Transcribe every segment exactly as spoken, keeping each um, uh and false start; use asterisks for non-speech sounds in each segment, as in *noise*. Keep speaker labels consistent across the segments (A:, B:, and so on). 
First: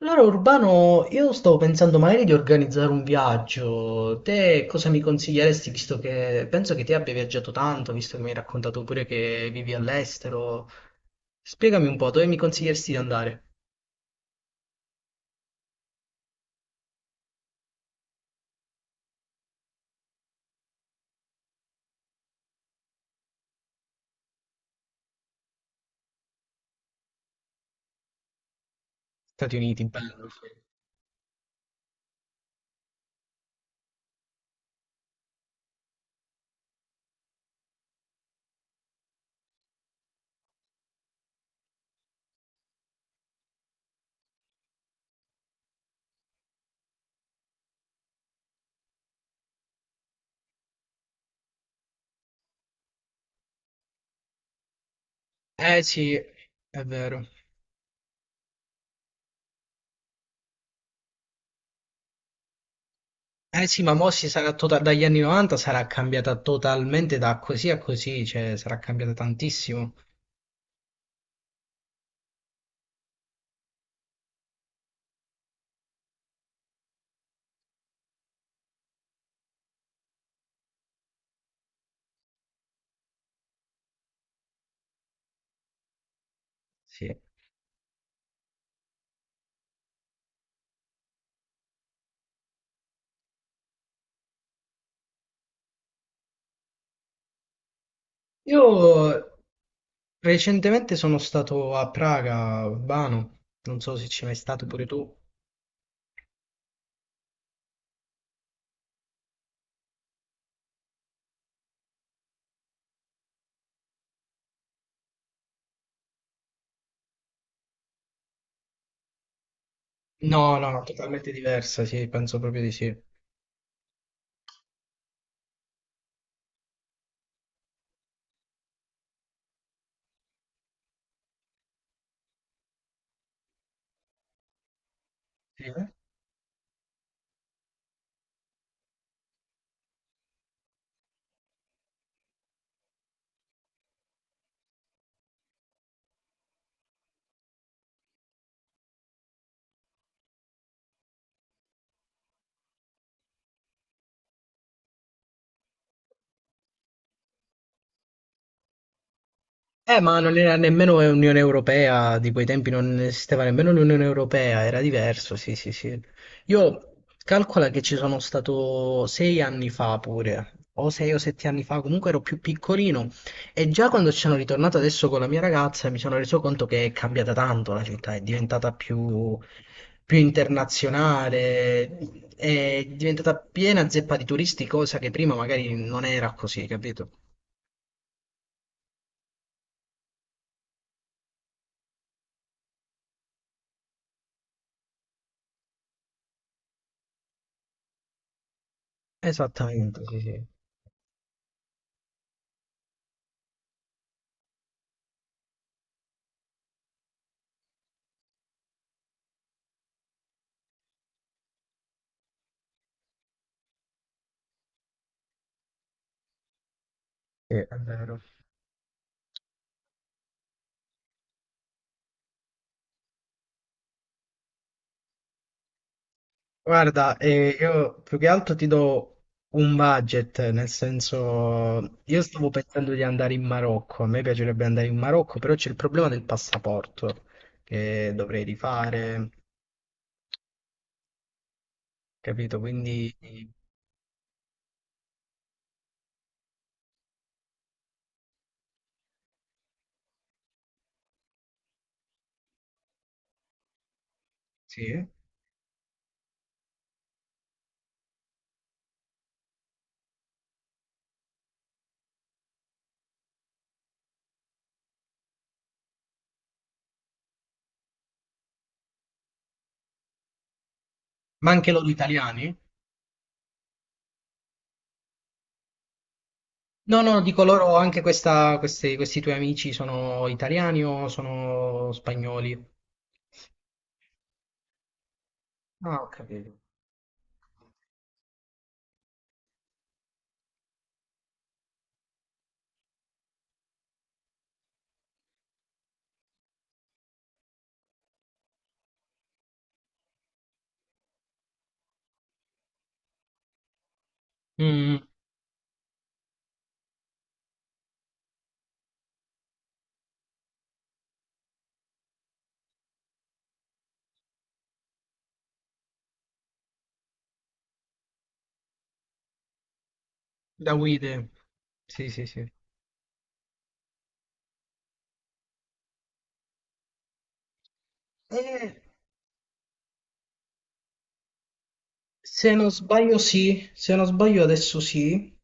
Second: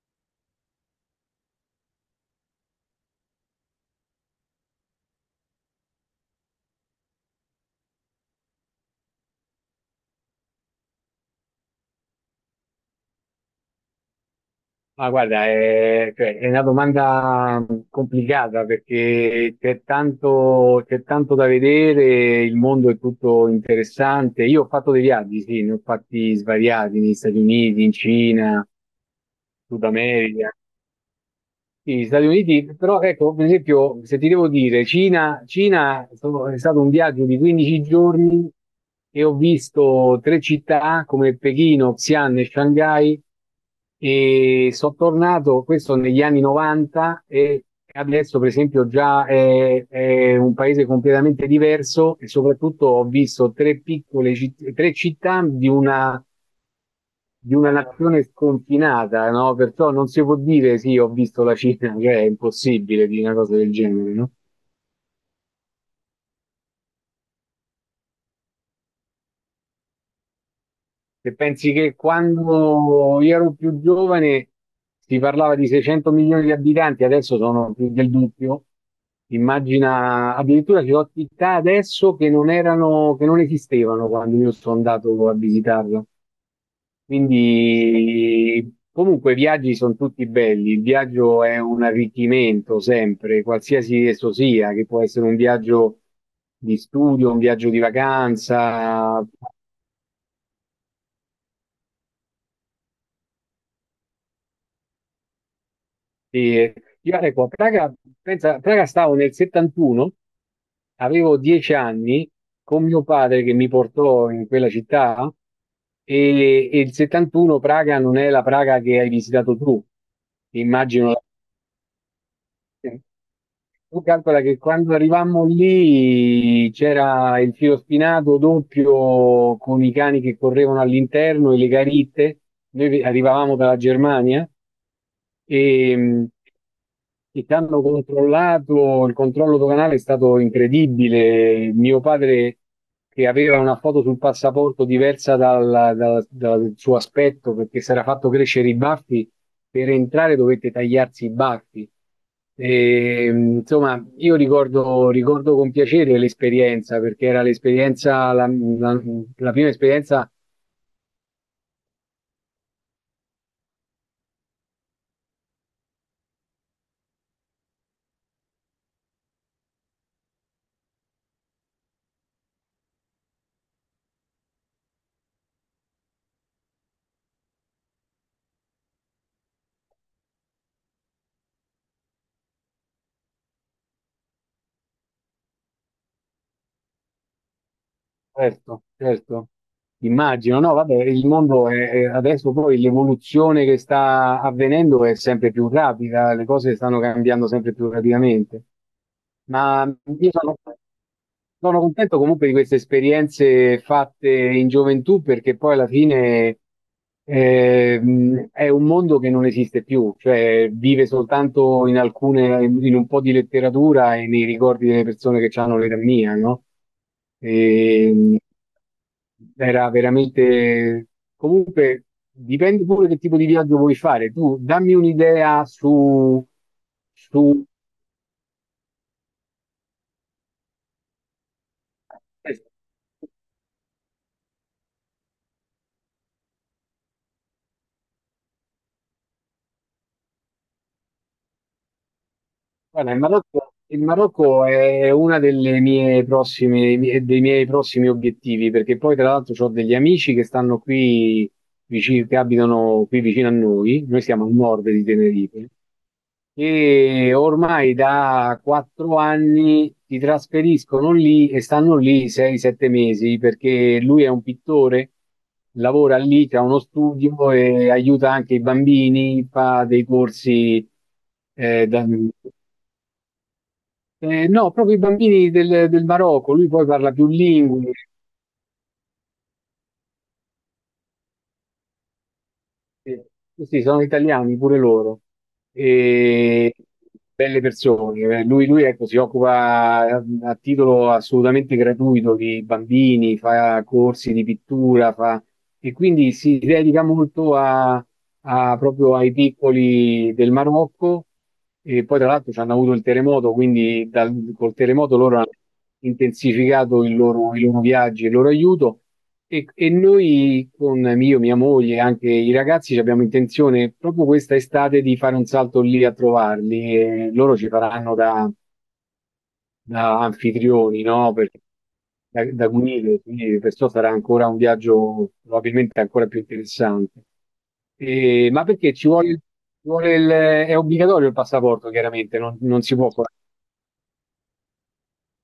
A: Allora Urbano, io stavo pensando magari di organizzare un viaggio. Te cosa mi consiglieresti, visto che penso che ti abbia viaggiato tanto, visto che mi hai raccontato pure che vivi all'estero? Spiegami un po', dove mi consiglieresti di andare?
B: Ma guarda, è, cioè, è una domanda mh, complicata perché c'è tanto, c'è tanto da vedere, il mondo è tutto interessante. Io ho fatto dei viaggi, sì, ne ho fatti svariati negli Stati Uniti, in Cina,
A: Stati
B: Sud
A: Uniti. Bello.
B: America. Gli Stati Uniti, però ecco, per esempio, se ti devo dire, Cina, Cina sono- è stato un viaggio di quindici giorni e ho visto tre città come Pechino, Xi'an e Shanghai, e sono tornato. Questo negli anni novanta. E adesso, per esempio, già è, è un paese completamente diverso, e soprattutto ho visto tre piccole citt- tre città di
A: Eh sì,
B: una
A: è vero.
B: di una nazione sconfinata, no? Perciò non si può dire sì, ho visto la Cina, *laughs* cioè è impossibile di una cosa
A: Eh
B: del
A: sì, ma mo
B: genere,
A: si
B: no?
A: sarà tota- dagli anni novanta sarà cambiata totalmente da così a così, cioè sarà cambiata tantissimo.
B: Se pensi che quando io ero più giovane si parlava di seicento milioni di abitanti, adesso sono più del doppio. Immagina, addirittura ci sono città adesso che non erano, che non esistevano quando io sono andato a visitarla.
A: Sì.
B: Quindi, comunque, i viaggi sono tutti belli. Il viaggio è un arricchimento sempre, qualsiasi esso sia, che può essere un viaggio di studio, un viaggio di vacanza.
A: Io recentemente sono stato a Praga, Urbano, non so se ci sei mai stato pure tu.
B: E io, ecco, a Praga, pensa, a Praga stavo nel settantuno, avevo dieci anni, con mio padre che mi portò in quella città. E, e il settantuno Praga non è la Praga che hai visitato tu,
A: No, no,
B: immagino.
A: totalmente diversa, sì, penso proprio di sì.
B: Tu calcola che quando arrivammo lì c'era il filo spinato doppio, con i cani che correvano all'interno, e le garitte. Noi vi- arrivavamo dalla Germania
A: Sì.
B: e, e ci hanno controllato, il controllo doganale è stato incredibile. Mio padre, che aveva una foto sul passaporto diversa dal, dal- dal suo aspetto perché si era fatto crescere i baffi, per entrare dovette tagliarsi i baffi. E, insomma, io ricordo, ricordo con piacere l'esperienza, perché era l'esperienza, la, la- la prima
A: Eh, ma
B: esperienza.
A: non era nemmeno Unione Europea, di quei tempi non esisteva nemmeno l'Unione Europea, era diverso, sì, sì, sì. Io calcola che ci sono stato sei anni fa pure, o sei o sette anni fa, comunque ero più piccolino, e già quando ci sono ritornato adesso con la mia ragazza mi sono reso conto che è cambiata tanto la città, è diventata più, più internazionale, è diventata piena zeppa di turisti, cosa che prima magari non era così, capito?
B: Certo, certo, immagino. No, vabbè, il mondo è, è- adesso poi l'evoluzione che sta avvenendo è sempre più rapida, le cose stanno cambiando sempre più rapidamente. Ma
A: Esattamente, sì,
B: io
A: sì.
B: sono... Sono contento comunque di queste esperienze fatte in gioventù, perché poi alla fine ehm, è un mondo che non esiste più, cioè vive soltanto in alcune, in un po' di letteratura e nei ricordi delle persone che hanno l'età mia, no?
A: Sì, è vero.
B: E, era veramente... Comunque dipende pure che tipo di viaggio vuoi fare. Tu dammi un'idea su...
A: Guarda, eh,
B: su...
A: io più che altro ti do un budget, nel senso, io stavo pensando di andare in Marocco, a me piacerebbe andare in Marocco, però c'è il problema del passaporto che dovrei rifare, capito?
B: Guarda,
A: Quindi
B: il Marocco, il Marocco è uno delle mie prossime, dei miei prossimi obiettivi, perché poi tra l'altro ho degli amici che stanno qui vicino, che abitano qui vicino a noi. Noi siamo a nord di
A: sì.
B: Tenerife, e ormai da quattro anni si trasferiscono lì e stanno lì sei sette mesi, perché lui è un pittore, lavora lì, ha uno studio e aiuta anche i bambini, fa dei corsi.
A: Ma anche
B: eh,
A: loro
B: da-
A: italiani?
B: Ehm, no, proprio i bambini del del Marocco, lui poi
A: No,
B: parla
A: no,
B: più
A: dico loro
B: lingue.
A: anche questa, questi, questi tuoi amici sono italiani o sono spagnoli?
B: Sì, sì, sì, sono italiani pure loro.
A: Ah, ho capito.
B: E belle persone. Eh, Lui, lui, ecco, si occupa a, a titolo assolutamente gratuito di bambini, fa corsi di pittura, fa... e quindi si dedica molto a, a- proprio ai piccoli del Marocco. E poi, tra l'altro, ci hanno avuto il terremoto, quindi dal- col
A: Mm,
B: terremoto loro hanno intensificato il loro- i loro viaggi e il loro aiuto. E, e noi, con io, mia moglie e anche i ragazzi, ci abbiamo intenzione proprio questa estate di fare un salto lì a trovarli. E loro ci faranno da, da
A: da
B: anfitrioni,
A: guide.
B: no? Per-
A: Sì, sì,
B: da,
A: sì.
B: da guide, quindi perciò sarà ancora un viaggio probabilmente ancora più interessante. E- ma
A: Eh,
B: perché ci vuole, ci vuole il, è obbligatorio il passaporto, chiaramente,
A: Se
B: non,
A: non
B: non si può
A: sbaglio
B: fare.
A: sì, se non sbaglio adesso sì,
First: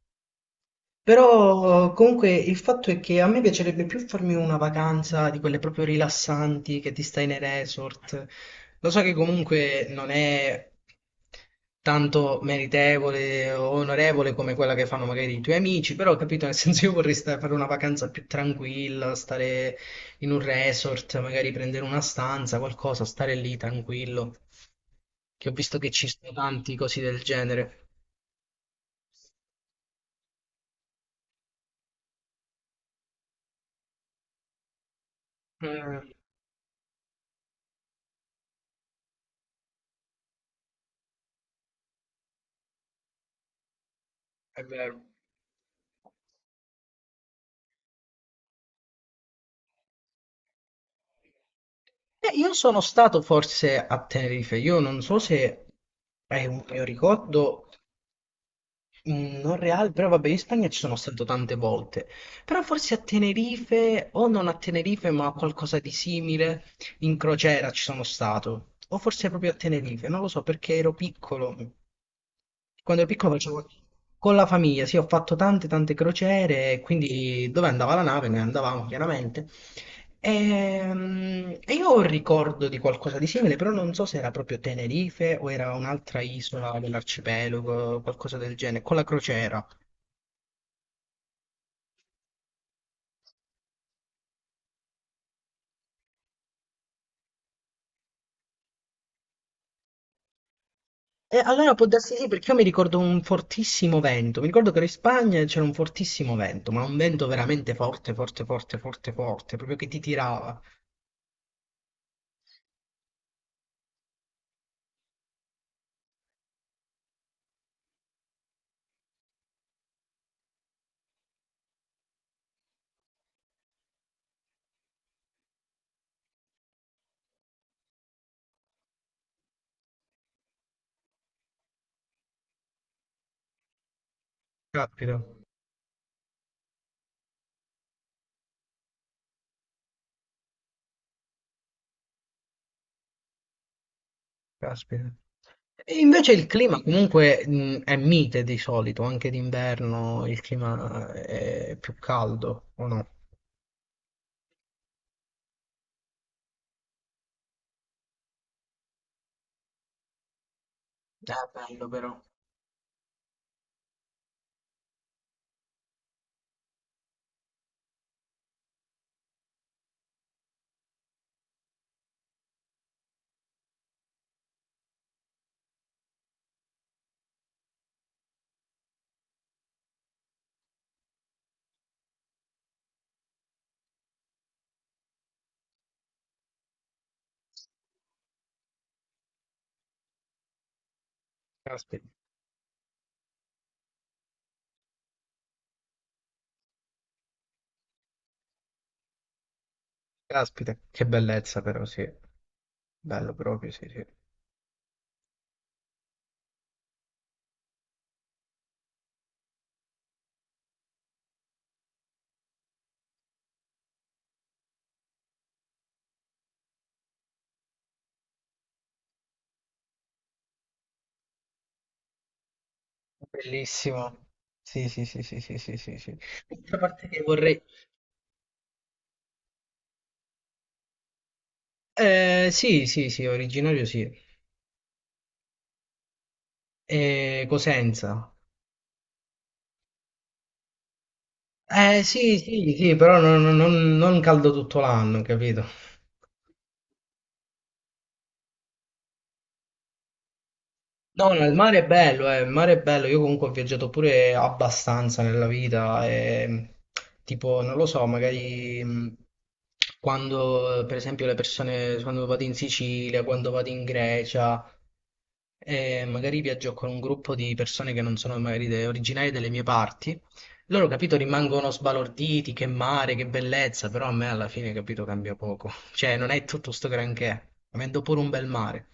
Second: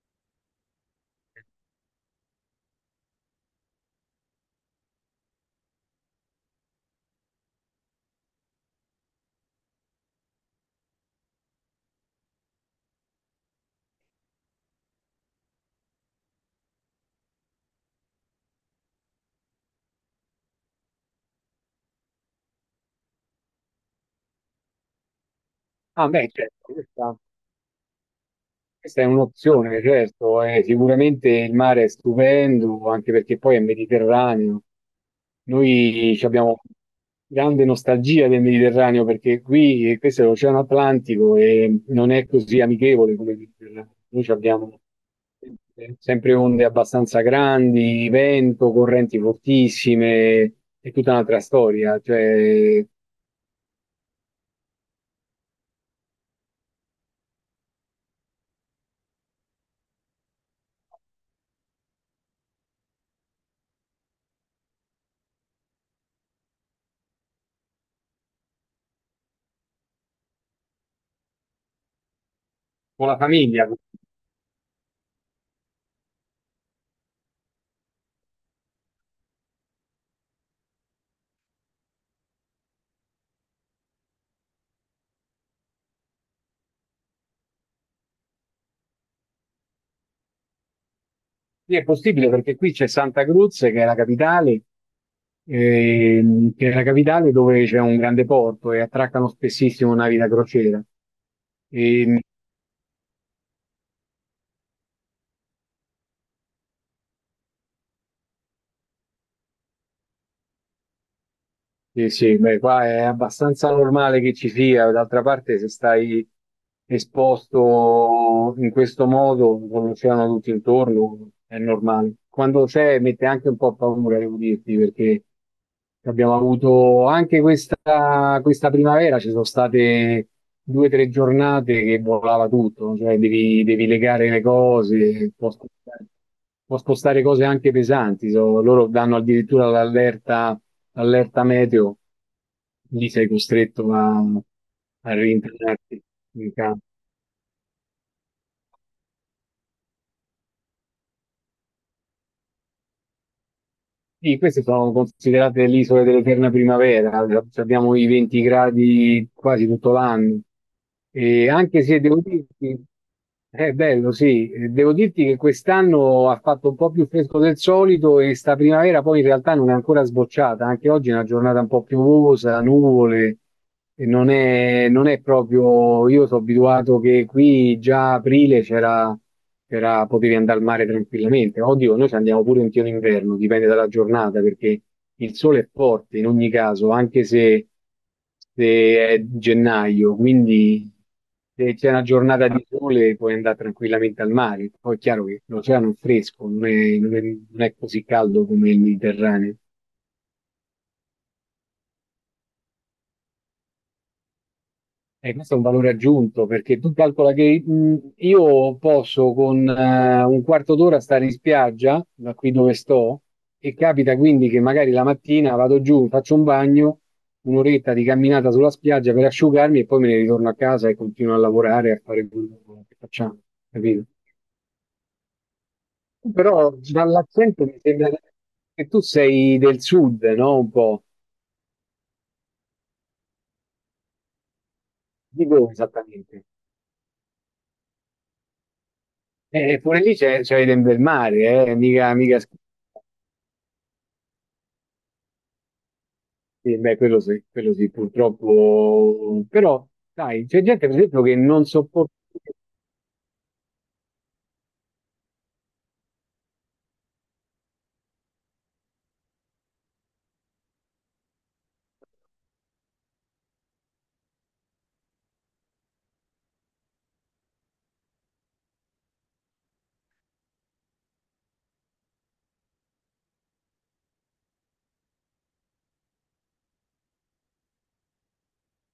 A: però comunque il fatto è che a me piacerebbe più farmi una vacanza di quelle proprio rilassanti che ti stai nei resort. Lo so che comunque non è tanto meritevole o onorevole come quella che fanno magari i tuoi amici, però capito, nel *laughs* senso io vorrei sta- fare una vacanza più tranquilla, stare in un resort, magari prendere una stanza, qualcosa, stare lì tranquillo, che ho visto che ci
B: Ah, beh,
A: sono
B: certo,
A: tanti così
B: questa-
A: del genere.
B: Questa è un'opzione, certo. Eh, sicuramente il mare è stupendo, anche perché poi è Mediterraneo.
A: Mh,
B: Noi ci abbiamo grande nostalgia del Mediterraneo, perché qui, eh, questo è l'Oceano Atlantico e non è così amichevole come il Mediterraneo. Noi ci
A: è
B: abbiamo
A: vero.
B: sempre sempre onde abbastanza grandi, vento, correnti fortissime. È tutta un'altra storia.
A: Eh, io sono
B: Cioè,
A: stato forse a Tenerife, io non so se è un mio ricordo mh, non reale, però vabbè, in Spagna ci sono stato tante volte, però forse a Tenerife, o non a Tenerife, ma a qualcosa di simile, in crociera ci sono stato, o forse proprio a Tenerife, non lo so perché ero piccolo, quando
B: con
A: ero
B: la
A: piccolo
B: famiglia,
A: facevo
B: qui
A: con la famiglia, sì, ho fatto tante tante crociere, e quindi dove andava la nave ne andavamo chiaramente. Ehm, E io ho un ricordo di qualcosa di simile, però non so se era proprio Tenerife o era un'altra isola dell'arcipelago, qualcosa del genere, con la crociera.
B: è possibile perché qui c'è Santa Cruz, che è la capitale, ehm, che è la capitale dove c'è un grande porto e attraccano spessissimo navi da crociera.
A: E allora può darsi
B: E,
A: sì, perché io mi ricordo un fortissimo vento. Mi ricordo che ero in Spagna e c'era un fortissimo vento, ma un vento veramente forte, forte, forte, forte, forte, proprio che ti tirava.
B: Sì, sì, beh, qua è abbastanza normale che ci sia; d'altra parte, se stai esposto in questo modo, con l'oceano tutto intorno, è normale. Quando c'è mette anche un po' paura, devo dirti, perché abbiamo avuto anche questa, questa primavera, ci sono state due o tre giornate che volava tutto, no? Cioè devi, devi legare le
A: Caspita,
B: cose, può spostare, può spostare cose anche pesanti. So- loro danno addirittura l'allerta, allerta meteo. Lì sei costretto a,
A: caspita.
B: a
A: E
B: rientrarti
A: invece il
B: in
A: clima
B: campo.
A: comunque mh, è mite di solito, anche d'inverno il clima è più caldo, o no?
B: Sì, queste sono considerate le isole dell'eterna primavera, abbiamo i venti gradi quasi tutto l'anno.
A: È
B: E anche
A: bello
B: se
A: però.
B: devo dirti, È bello, sì. Eh, devo dirti che quest'anno ha fatto un po' più fresco del solito, e sta primavera poi in realtà non è ancora sbocciata, anche oggi è una giornata un po' piovosa, nuvole. E non è, non è proprio, io sono abituato che qui già a aprile c'era, c'era- potevi andare al mare tranquillamente. Oddio, noi ci andiamo pure in pieno inverno, dipende dalla giornata, perché il sole è forte in ogni caso, anche se, se è gennaio, quindi se c'è una
A: Caspita,
B: giornata di sole puoi andare tranquillamente al mare. Poi è chiaro che l'oceano è fresco, non è, non è- non è così caldo come il Mediterraneo.
A: caspita, che bellezza però, sì. Bello proprio, sì, sì.
B: E questo è un valore aggiunto, perché tu calcola che mh, io posso con eh, un quarto d'ora stare in spiaggia, da qui dove sto, e capita quindi che magari la mattina vado giù, faccio un bagno, un'oretta di camminata sulla spiaggia per asciugarmi, e poi me ne ritorno a casa e continuo a lavorare, a fare quello che facciamo, capito?
A: Bellissimo. Sì, sì, sì, sì, sì, sì, sì, sì.
B: Però
A: L'altra parte che vorrei...
B: dall'accento mi sembra che tu sei del sud, no? Un po'.
A: Eh, sì, sì, sì, originario sì.
B: Di dove esattamente?
A: Eh, Cosenza.
B: Eh, pure lì c'è, c'è del bel mare, eh?
A: Eh,
B: Mica,
A: sì,
B: mica...
A: sì, sì, però non, non- non caldo tutto l'anno, capito?
B: Sì, beh, quello sì, quello sì, purtroppo. Però, dai, c'è gente, per esempio,
A: No,
B: che
A: no, il
B: non
A: mare è
B: sopporta.
A: bello, eh, il mare è bello. Io comunque ho viaggiato pure abbastanza nella vita. E, tipo, non lo so, magari mh, quando, eh, per esempio, le persone, quando vado in Sicilia, quando vado in Grecia, eh, magari viaggio con un gruppo di persone che non sono magari de- originarie delle mie parti. Loro, capito, rimangono sbalorditi, che mare, che bellezza, però a me alla fine, capito, cambia poco. Cioè, non è tutto sto granché, avendo pure un bel mare.